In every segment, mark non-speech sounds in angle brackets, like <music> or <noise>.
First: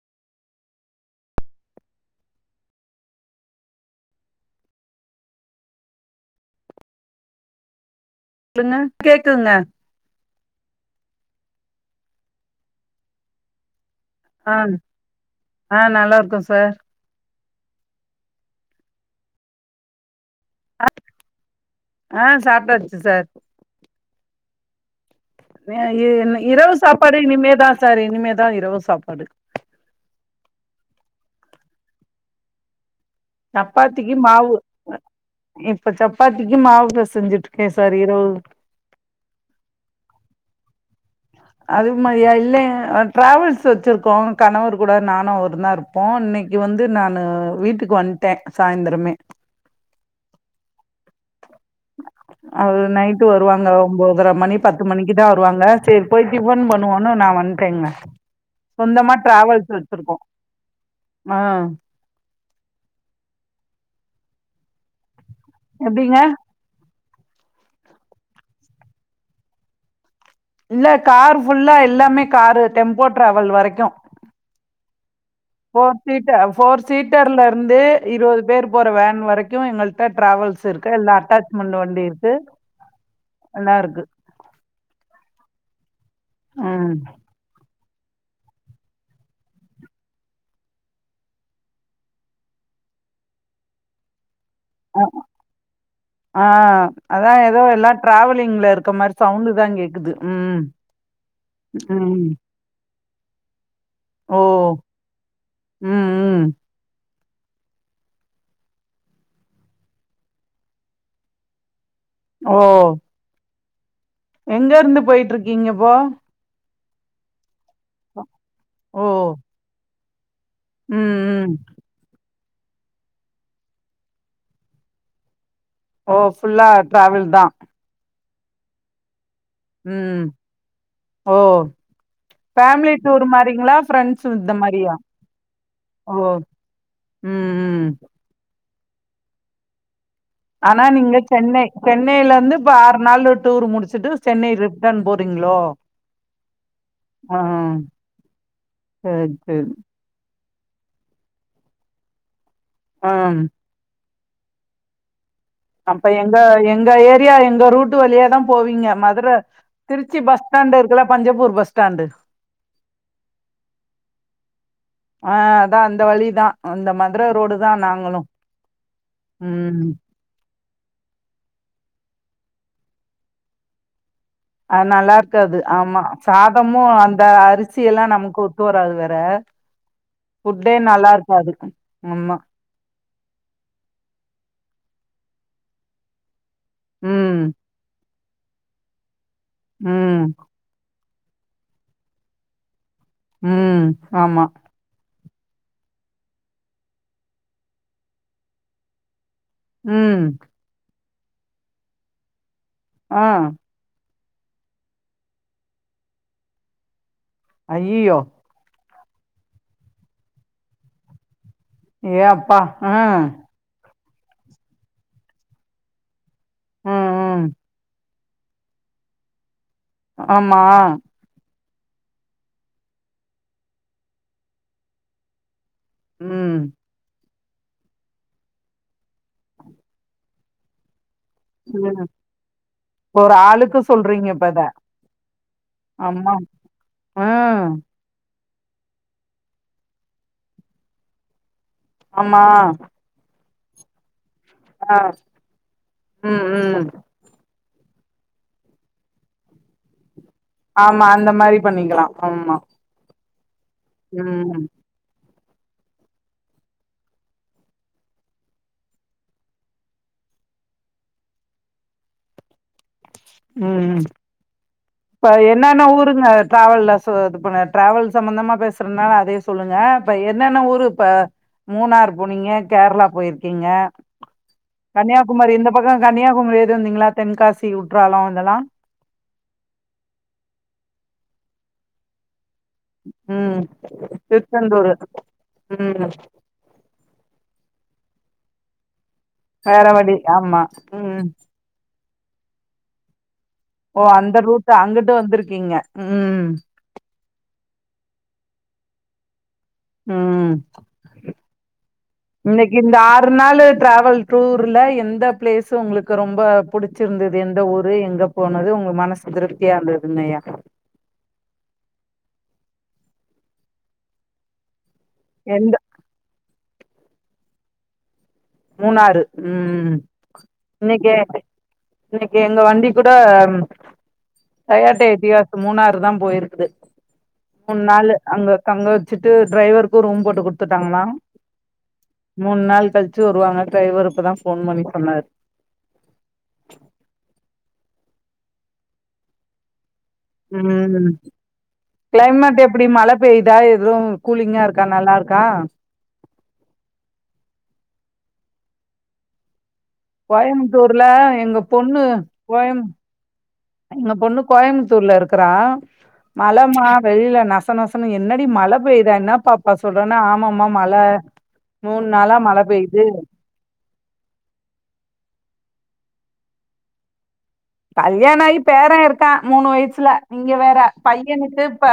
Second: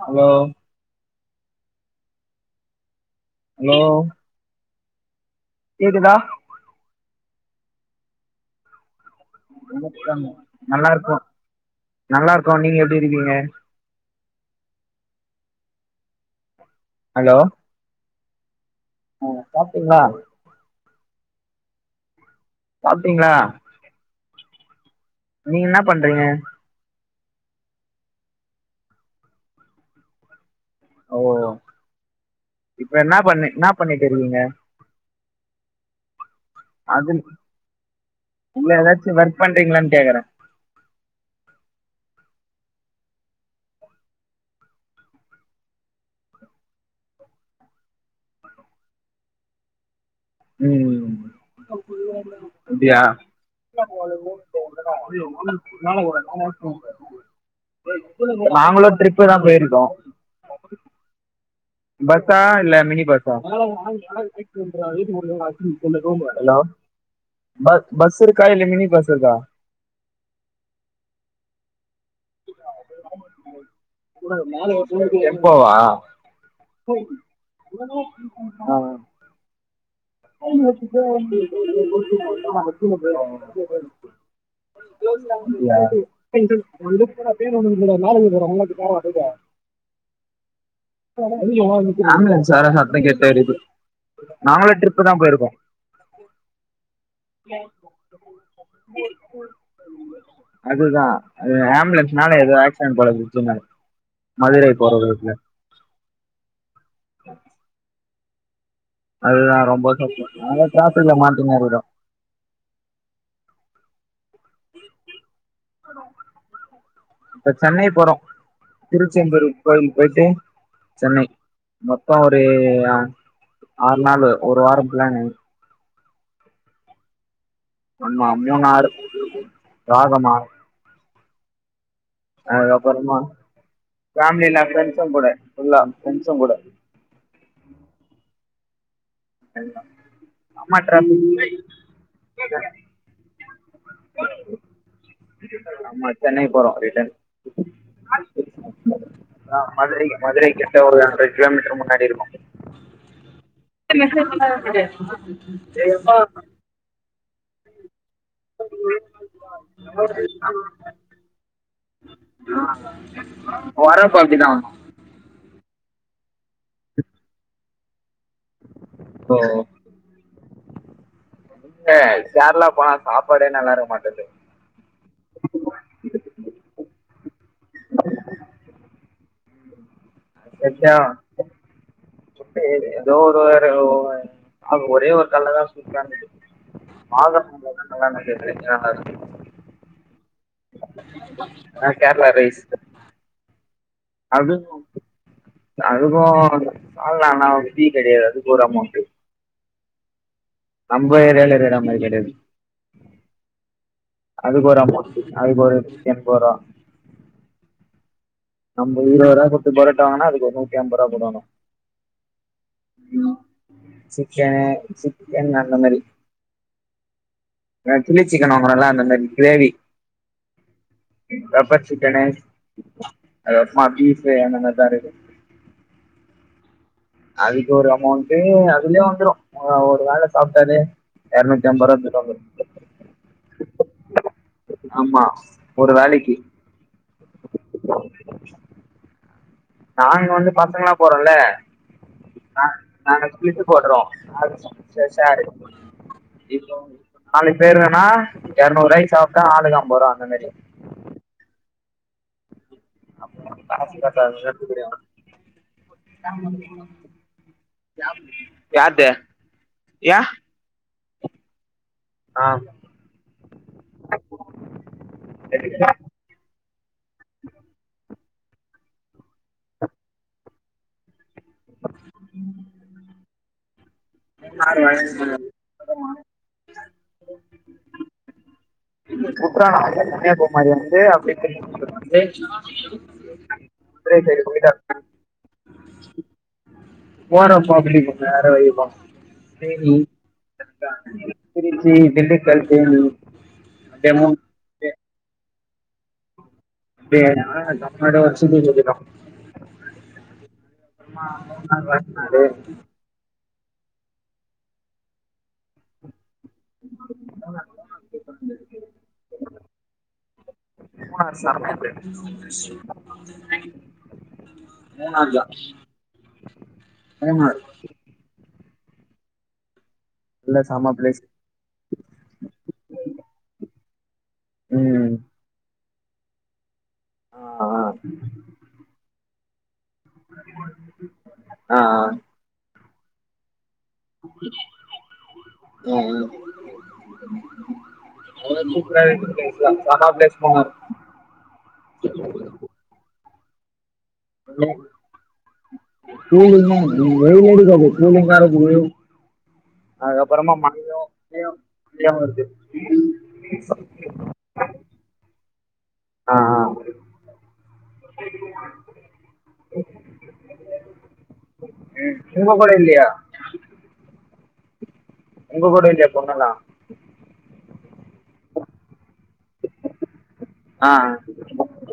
Hello hello எதுடா என்ன வணக்கம் நல்லா இருக்கோ நல்லா இருக்கோ நீங்க எப்டி இருக்கீங்க ஆன் ஆ நல்லா இருக்கோ சார் ஹலோ ஆ சாப்ட்டீங்களா ஆ ஆ சாப்ட்டாச்சு சார் சாப்ட்டீங்களா நீங்க வே என்ன இ பண்றீங்க இரவு சாப் சாப்பாடு இனிமேதா சார் இனிமேதா இரவு சாப்பாடு ஓ இப் சப்பாத்திக்கு மாவு இப்ப சப்பாத்திக்கு மாவு அது பெசஞ்சுட்டு இருக்கே சார் இரவு இல்ல ஏதாச்சு ஒர்க் பண்றீங்களான்னு கேக்குறே அது மாரியா இல்ல ஆ டிராவல்ஸ் வச்சிருக்கோ கணவர் கூட நானு அவரும்தா இருப்போ இன்னைக்கு வந்து நானு வீட்டுக்கு வந்ட்டே சாய்ந்தரமே ம் அது அப்டியா நைட்டு வருவாங்க ஒம்போதர மணி பத்து மணிக்குதா வருவாங்க சேரி டிபன் பண்ணுவோன்னு நா வந்ட்டேங்க நாங்களு சொந்தமா ட்ரிப்பு தா டிராவல்ஸ் போயிருக்கோ வச்சிருக்கோ ஆ பஸ்ஸா இல்ல மினி பஸ்ஸா <unintelligible> எப்டிங்க ஹலோ பஸ் பஸ் இருக்கா இல்ல‌ மினி பஸ் இருக்கா இல்ல கார் ஃபுல்லா எல்லாமே காரு டெம்போ டிராவல் வரைக்கு <unintelligible> ஃபோர் சீட்ட ஃபோர் சீட்டர்ல இருந்து இருபது பேர் போற வேன் வரைக்கு எங்கள்ட <unintelligible> அப்டியா <unintelligible> இருக்கு எல்லாம் இருக்கு ம் அம்புலன்ஷ் சந்தோ கேட்டுகிட்டு இருக்கு நாங்களு ட்ரிப் அஹ ஆஹ் அதா ஏதோ எல்லா டிராவலிங்ல இருக்கற மாரி சவுண்டு தா கேக்குது ம் அதுதான் அது ம் ஆம்புலன்ஸ்னால ஏதோ ஆக்சிடென்ட் போல பிரச்சனை ஓ மதுரை போற ரூட்ல ம் ம் அதுதா ரொம்ப சப்போட் நாங்க டிராஃபிக்ல மாட்டின்னுருக்கோம் ஓ எங்கருந்து போயிட்ருக்கீங்க இப்போ இப்ப சென்னை போறோ ஓ திருச்செந்தூரு கோயில் போயிட்டு ம் சென்னை ம் மொத்தோ டு ஒரு ஆறு நாள் ஒரு வாரம் பிளானு ஓ ஃபுல்லா டிராவல்தா ஆமா மூணார் ம் ராகமா ஓ அது ஃபேமிலி அப்பறமா டூர் மாரிங்களா ஃப்ரெண்ட்ஸ் ஃபேமிலி இந்த இல்ல மாரியா ஃப்ரெண்ட்ஸுங் கூட ஃபுல்லா ஓ ஃப்ரெண்ட்ஸுங் கூட ம் ம் அம்மா ஆனா நீங்க டிராபிக் சென்னை சென்னையிலிருந்து இப்ப ஆறு நாளு டூர் முடிச்சுட்டு சென்னை ரிட்டன் போறீங்களோ ஆமா சென்னை போறோம் ரிட்டர்ன் ஆ சேரி சேரி என்ன ஒரு ஹண்ட்ரட் கிலோமீட்டர் முன்னாடி இருக்கோ ஆ <unintelligible> அப்ப எங்க எங்க ஏ ரியா எங்க ரூட்டு வழியாதா போவீங்க மதுரை திருச்சி பஸ் ஸ்டாண்ட் இருக்குல பஞ்சப்பூர் பஸ் ஸ்டாண்டு வர இப்ப அங்கதா ஆ அதா அந்த வழிதா அந்த மதுர ரோடு தான் நாங்களும் ம் எங்க கேரளா போனா சாப்பாடே நல்லா இருக்க மாட்டேது அது நல்லா இருக்காது ஆமா சாதமும் அந்த அரிசி எல்லா நமக்கு ஒத்து வராது வேற <unintelligible> ஃபுட்டே நல்லா இருக்காது ஆமா ஃபுட்டு ஏதோ ஒரு ஒரு ஒரே ஒரு கட்லதா சூப்பரா இருந்துச்சு ம் ஆகஸ்ட் மந்த்லதா கல்யாண ஆயி <unintelligible> ம் நா கேரளா ரைஸ் ம் ஆமா அது அதுக்கு சால்னாலா டி கெடையாது அதுக்கு ஒரு அமௌண்ட்டு உம் நம்ப ஏரியால இருக்கற மாரி கெடையாது ஆஹ் அதுக்கு ஒரு அமௌன்ட்டு அதுக்கு ஒரு டென் வரு ஐயயோ நம்ப இருபது ரூபா குடுத்து புரோட்டா வாங்குனா அதுக்கு ஒரு நூத்தி அம்பதுர்வா போடணு ஏ அப்பா உம் சிக்கன் சிக்கன் அந்த மாரி உம் உம் சில்லி சிக்கன் வாங்றோல அந்த மாரி கிரேவி ஆமா பெப்பர் சிக்கன்னு பீப்பு அந்த மாரி தா இருக்கு உம் அதுக்கு ஒரு அமௌண்ட்டு அதுலயே வந்துரு ஒரு வேள சாப்ட்டாலே எரநூத்தி ஐம்பது ரூபா உம் கிட்ட வந்துரு ஒரு ஆளுக்கு சொல்றீங்க அப்ப அத ஆமா ஒரு ஆமா வேளைக்கு ம் நாங்க வந்து பசங்களா போறோல ஆமா <unintelligible> பாக்குறோ ஆ ச் ஆ செரி சாரி ம் ம் இப்ப <inaudible> பேரு வேணா எறநூறுவாய்க்கு சாப்ட்டா ஆளுக்கு ஐம்பதுர்வா ஆமா அந்த மாரி பண்ணிக்கலா ஆமா அப்றோ ம் <inaudible> யார்து யா ஆம் உம் இப்ப என்னன்னா ஊருங்க ட்ராவெல்ல ஷோ இது பண்ண ட்ராவெல்ஸ் சம்பந்தமா பேசுறதுனால அதே சொல்லுங்க இப்ப என்னென்னா ஊரு இப்ப மூணார் போனீங்க கேர்ளா பொய்ருக்கீங்க கன்னியாகுமாரி இந்த பக்க கன்னியாகுமரி இருந்துவந்தீங்ளா தென்காசி றாலோ இதுலா குற்றாலம் வந்து கன்னியாகுமாரி வந்து அப்டி <inaudible> வந்து உம் குதிரை சைடு போயிட்டா திருச்செந்தூரு உம் போறப்போ அப்டி நேரா <inaudible> வேற வழி ஆமா உம் உம் திண்டுக்கல் தேனி ஓ டெமோ அந்த ரூட்டு அங்குட் டு வந்திருக்கீங்க உம் ம் அப்டியே தா <unintelligible> அப்பறமா ம் மூணு நாள் வர சொன்னாரு நாலு டிராவல் டூர்ல எந்த பிளேஸ்சு உங்களுக்கு ரொம் ப புடிச்சிருந்தது எந்த ஊரு எங்க போனது உங்க மனசு திருப்தியா இருந்ததுங்க ஐயா <inaudible> மூனாஞ்சா எந்த மூணார் மூணாறு உம் நல்ல செம இன்னைக்கு பிளேஸ் இன்னைக்கு எங்க வண்டி கூட டொயோட்ட ம் எத்தியாஷ் மூணாரு தா போயிருக்குது மூண் செம நாள்ளு அங்க தங்க வச்சுட் டு டிரைவர் ரூம் போட்டு குடுத்துட்டாங்களா மூணு நாள் கழி ச்சுவருவாங்க டைவருக்குதா போன் பண்ணி சொன்னாரு மொத சூப்பரா இருக்கு <unintelligible> உம் கிளைமேட் எப்படி மழ பேய்தா எய்து <unintelligible> கூலிங்கா இருக்கு வெயில் அடிக்காது கூலிங்கா <unintelligible> அதுக்கப்புறமா மழையு கோயமுத்தூர்ல எங்க பொண்ணு மழையாவு வருது கோயம் எங்க பொண்ணு கோயம்புத்தூர்ல இருக்குறா ஆ ஆ மழைமா வெளியில நச நசன என்னடி மழை பெயுதா என்ன பாப்பா சொல்றேன்னா ஆமமா மழ மூணு நாளா உங்க மழை கூட பெய்யுது இல்லையா உங்க கூட இல்லையா பொண்ணுலா கல்யாணம் ஆகி பேர இருக்கா மூணு வயசுல நீங்க வேற ஆ பையனுக்கு இப்ப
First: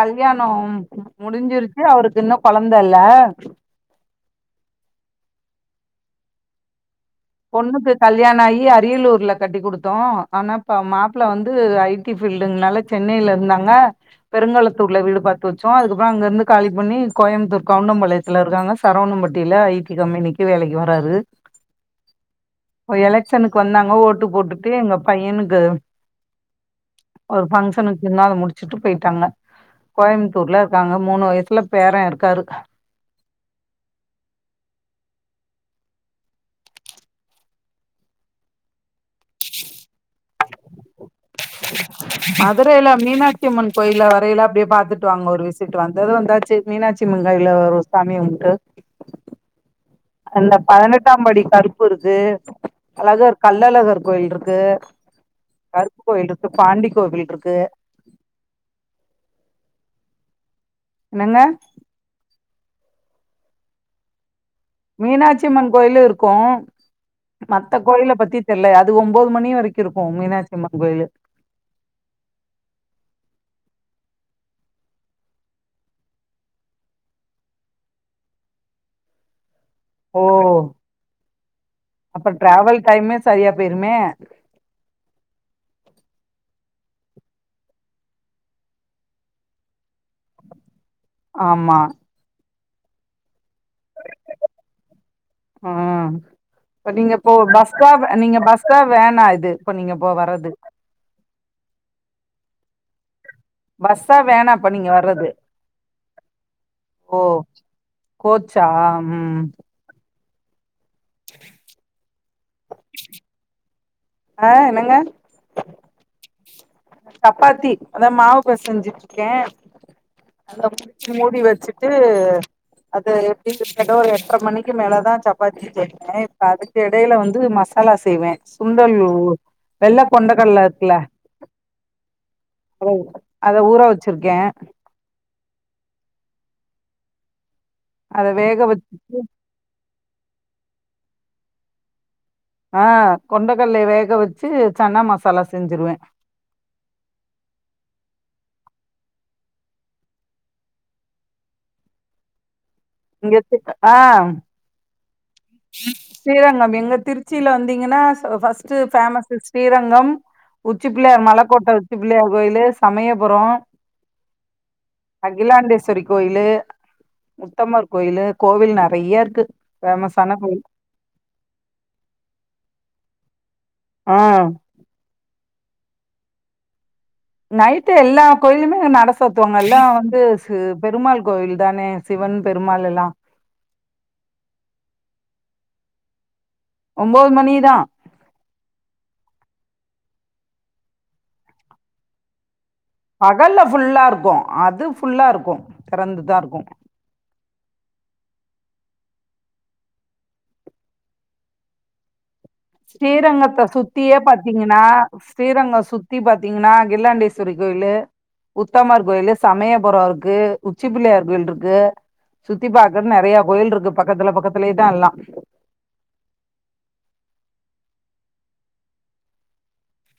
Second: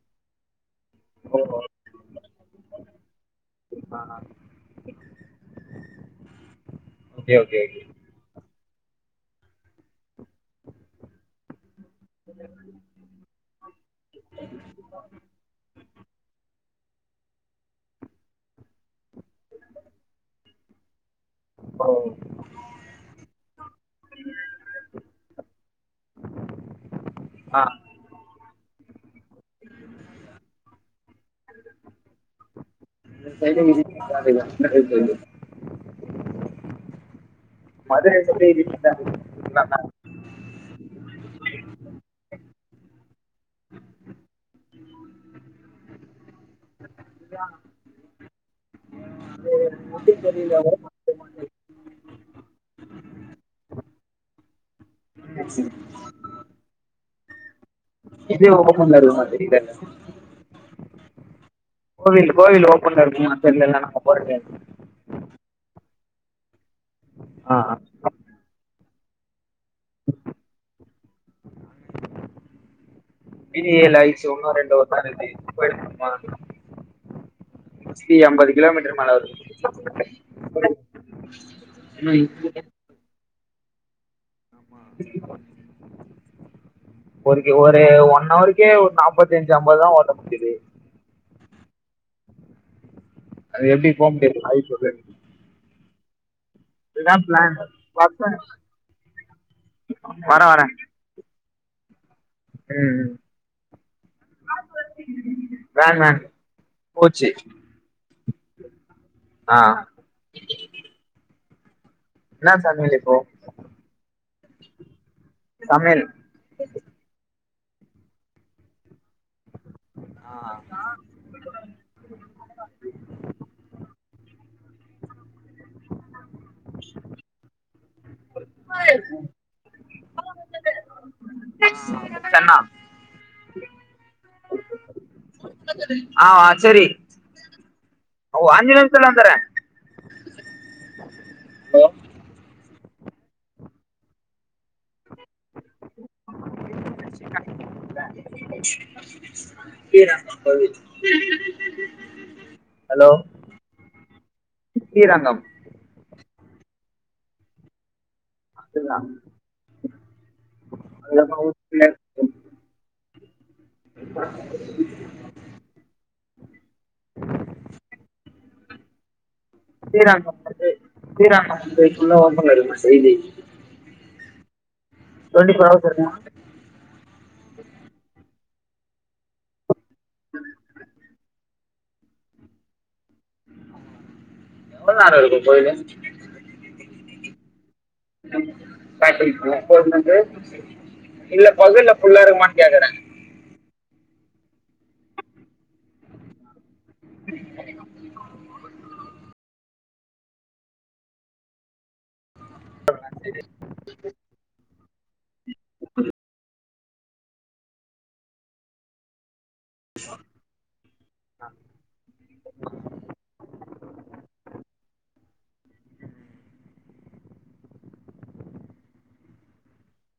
கல்யாணோ ணம் முடிஞ்சிருச்சு அவருக்கு இன்னு கொழந்தயில்ல ஆ ஓகே ஓகே ஓகே பொண்ணுக்கு கல்யாண ஆயி அரியலூர்ல கட்டி கொடுத்தோ ஆனா இப்ப மாப்ள வந்து ஐ டி ஃபீல்டுங்கனால சென்னைல இருந்தாங்க பெருங்கலத்தூர்ல வீடு பாத்து வெச்சோ அதுக்கப்புற அங்கருந்து காலி பண்ணி கோயம்பத்தூர் கவுண்டம்பாளையத்துல இருக்காங்க சரவணம்பட்டியில ஐ டி கம்பெனிக்கு வேலைக்கு வராரு இப்ப எலக்ஷனுக்கு வந்தாங்க ஓட்டு போட்டுட்டு எங்க பையனுக்கு ஒரு ஆ பங்க்ஷனுக்குன்னா அத முடிச் சுட்டு போயிட்டாங்க கோயம்புத்தூர்ல இருக்காங்க மூணு வயசுல பேர இருக்காரு <unintelligible> மதுரை <unintelligible> மதுரையில மீனாட்சிம்மன் கோயில்ல வறைல அப்படியே பாத்துட்டு வாங்க ஒரு விசிட்டு வந்தது வந்தாச் மீனாட்சியம்மன் காயில்ல ஒரு சாமிய கும்ட்டு அந்த பதினெட்டாம் படி கருப்புருக்கு அழகர் கல்லழகர் கோயில்ருக்கு கருப்பு கோயில்ருக்கு பாண்டி கோவில் ருக்கு <unintelligible> என்னங்க கோவில் கோவில் ஓப்பன்ல இருக்குமா தெரியிலலா நாங்க போறக்கு மீனாட்சிம்மன் கோயிலு இருக்கு ஆ மத்த கோயில பத்தி தெரில யா து ஒம்போது மணி வரைக் கிருக்கு மீனாட்சியம்மன் கோயிலு ஒன்னோ ரெண்டோ மேரெஜ்ஜு போயிருப்போமா சுத்தி ஐம்பது கிலோமீட்டர் மேல வருது ஓ ம் அப்பற டிராவல் டைமே சரியா போயிருமே ஆமா ஒரு ஒரு ஒன்னவருக்கே ஒரு நாப்பத்தி அஞ்சு ஐம்பதுதா ஓட்ட முடியுது ஆம்மா அது எப்படி போ முடியாது வாய்ப்பு கம்மி ஆஹ் இப்ப நீங்க போ பஸ்ஸா நீங்க வரேன் பஸ்ஸா வேனா இது இப்ப நீங்க போ வர்றது உம் ம் பஸ்ஸா வேனாப்பா நீங்க வர்றது வேன் வேன் ஓ போச்சு கோச்சா ஹ்ம் ஆ என்னா சமயலிப்போ ஆஹ் என்னங்க சமையல் சப்பாத்தி அதா மாவு பெசெஞ்சுட்டு க்கே அத மூடி வச்சுட்டு அது எப்டி <unintelligible> எட்ற மணிக்கு மேல தா சப்பாத்தி செய்வே இப்போ அதுக்கு எடையில வந்து மசாலா செய்வே சுண்டல் ஊ வெள்ள கொண்டக்கடல இருக்குல சென்னா ஹலோ அத ஊற வச்சிருக்கே ஆஹ் வா சரி அத ஓ வேக ஆஞ்சு நிமிஷத்துல வச்சுட்டு வந்துறே ஹலோ ஆஹ் கொண்டக்கல்லைய வேக வச்சி சன்னா மசா <inaudible> கங்கமா ப இங்க எடுதுட்டு ஆஹ் ஸ்ரீரங்கம் ஸ்ரீரங்கம் எங்க திருச்சியில வந்தீங்கன்னா ஃபர்ஸ்ட்டு அதுதான் பேமஸு ஸ்ரீரங்கம் உச்சிப்பிள்ளையார் மலக்கோட்ட உச்சி அதுக்கப்புறம் பிள்ளையார் கோயிலு சமய அப்றோ அகிலாண்டேஸ்வரி கோயிலு முத்தமர் கோயிலு கோவில் நெறையாருக்கு ஃபேமஸ் ஸ்ரீரங்கம் வந்து <unintelligible> ஆஹ் டொன்டி போர் ஹவர்ஸ் இருக்குமா நைட்டு எல்லா கோயிலுமே நட சாத்துவாங்கலா வந்து ஸூ பெருமாள் கோயிலு தானே சிவன் பெருமாள் எல்லா எவ்ளோ நேரோ இருக்கு கோயிலு ஒன்போது மணி தா இல்ல பகல்ல ஃபுல்லா இருக்குமானு கேக்குறே பகல்ல ஃபுல்லா இருக்கு அது ஃபுல்லா இருக்கு திறந்துதா இருக்கு ஸ்ரீரங்கத்த சுத்தியே பாத்தீங்கன்னா ஸ்ரீரங்கம் சுத்தி பாத்தீங்கன்னா அகிலாண்டேஸ்வரி கோயிலு உத்தமர் கோயிலு சமயபுறோ இருக்கு உச்சி பிள்ளையார் கோயிலு இருக்கு சுத்தி பாக்கன்னு நெறையா கோயில்ருக்கு பக்கத்துல பக்கத்துலயேதா எல்லா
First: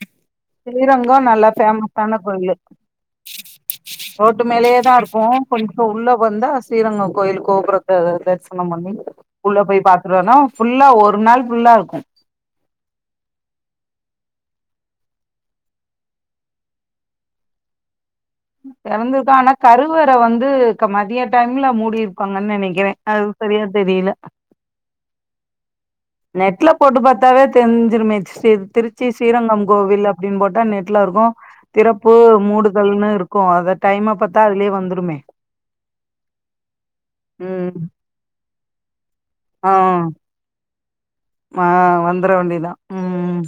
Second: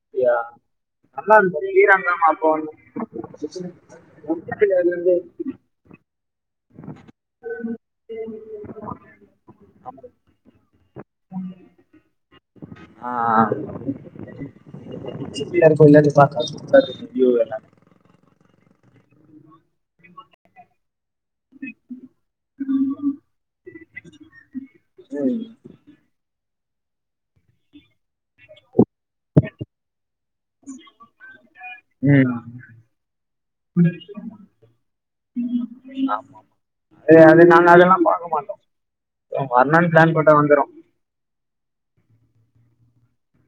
அப்படியா? ஸ்ரீரங்கம் நல்லா இருக்கும் பேமஸான ஸ்ரீரங்கம் அப்போ கோயிலு வந்து ரோட்டு மேலேயே உச்சிப்பிள்ளையார்ல தா இருந்து இருக்கு கொஞ்ஜோ உள்ள வந்தா ஸ்ரீரங்கம் கோயில் கோபுரத்த தரிசனம் பண்ணி உள்ள போய் பாத்துட்டுவேனா ஃபுல்லா ஒரு நாள் ஃபுல்லா இருக்கும் ஆஹ் உச்சி பிள்ளையார் கோவில்ல இருந்து பாக்க சூப்பரா இருக்கு வீயுவ் எல்லா தெறந்துதா ஆனா கருவற வந்து மதியா டைம்ல மூடிருப்பாங்கன்னு நெனைக்கிறே அது சரியா தெரியில நெட்ல போட்டு பாத்தாவே தெரிஞ்சிருமே ஸ்ரீ திருச்சி ஸ்ரீரங்கம் கோவில் அப்டின்னு போட்டா நெட்ல இருக்கு திறப்பு ம். மூடுதல்னு இருக்கு அத டைம பாத்தா அதுலயே வந்துருமே அது உம் வர்லான்னு பிளான் போட்டா வந்துரு ஆஹ் வந்துர வேண்டிதா உம்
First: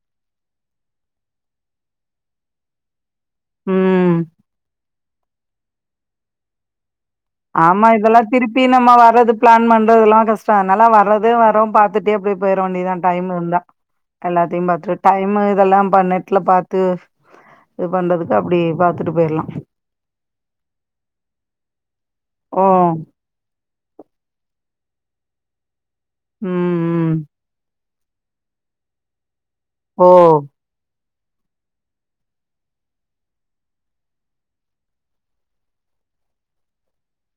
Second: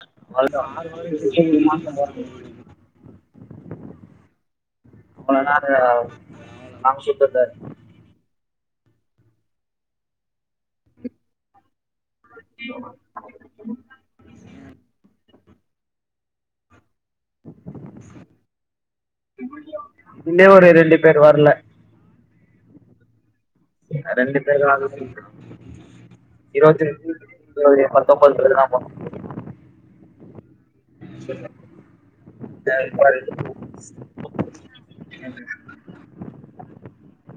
<inaudible> உம் அவ்ள நரு நாம் சொ ஆமா இதெல்லா திருப்பி நம்ம வர்ரது பிளான் பண்றதுல்லா கஷ்டம் நல்லா வரறது வரு பாத்துட்டே அப்டியே போயிட வேண்டிதா டைம் இருந்தா எல்லாத்தையு பத்து டைம் இதெல்லா நெட்ல பாத்து இது பண்றதுக்கு அப்டி பாத்துட்டு போயிரலா இதுலயே ஒரு ரெண்டு பேர் வரல ம் ரெண்டு பேரு ஆக்கணு ம் இருவத்தி ம் <unintelligible> ப்ப <unintelligible> ஓம் <unintelligible>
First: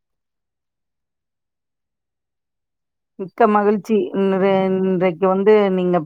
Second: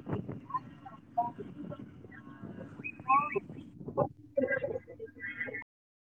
<unintelligible> மிக்க மகிழ்ச்சி இன்ற இன்றைக்கு வந்து நீங்கப்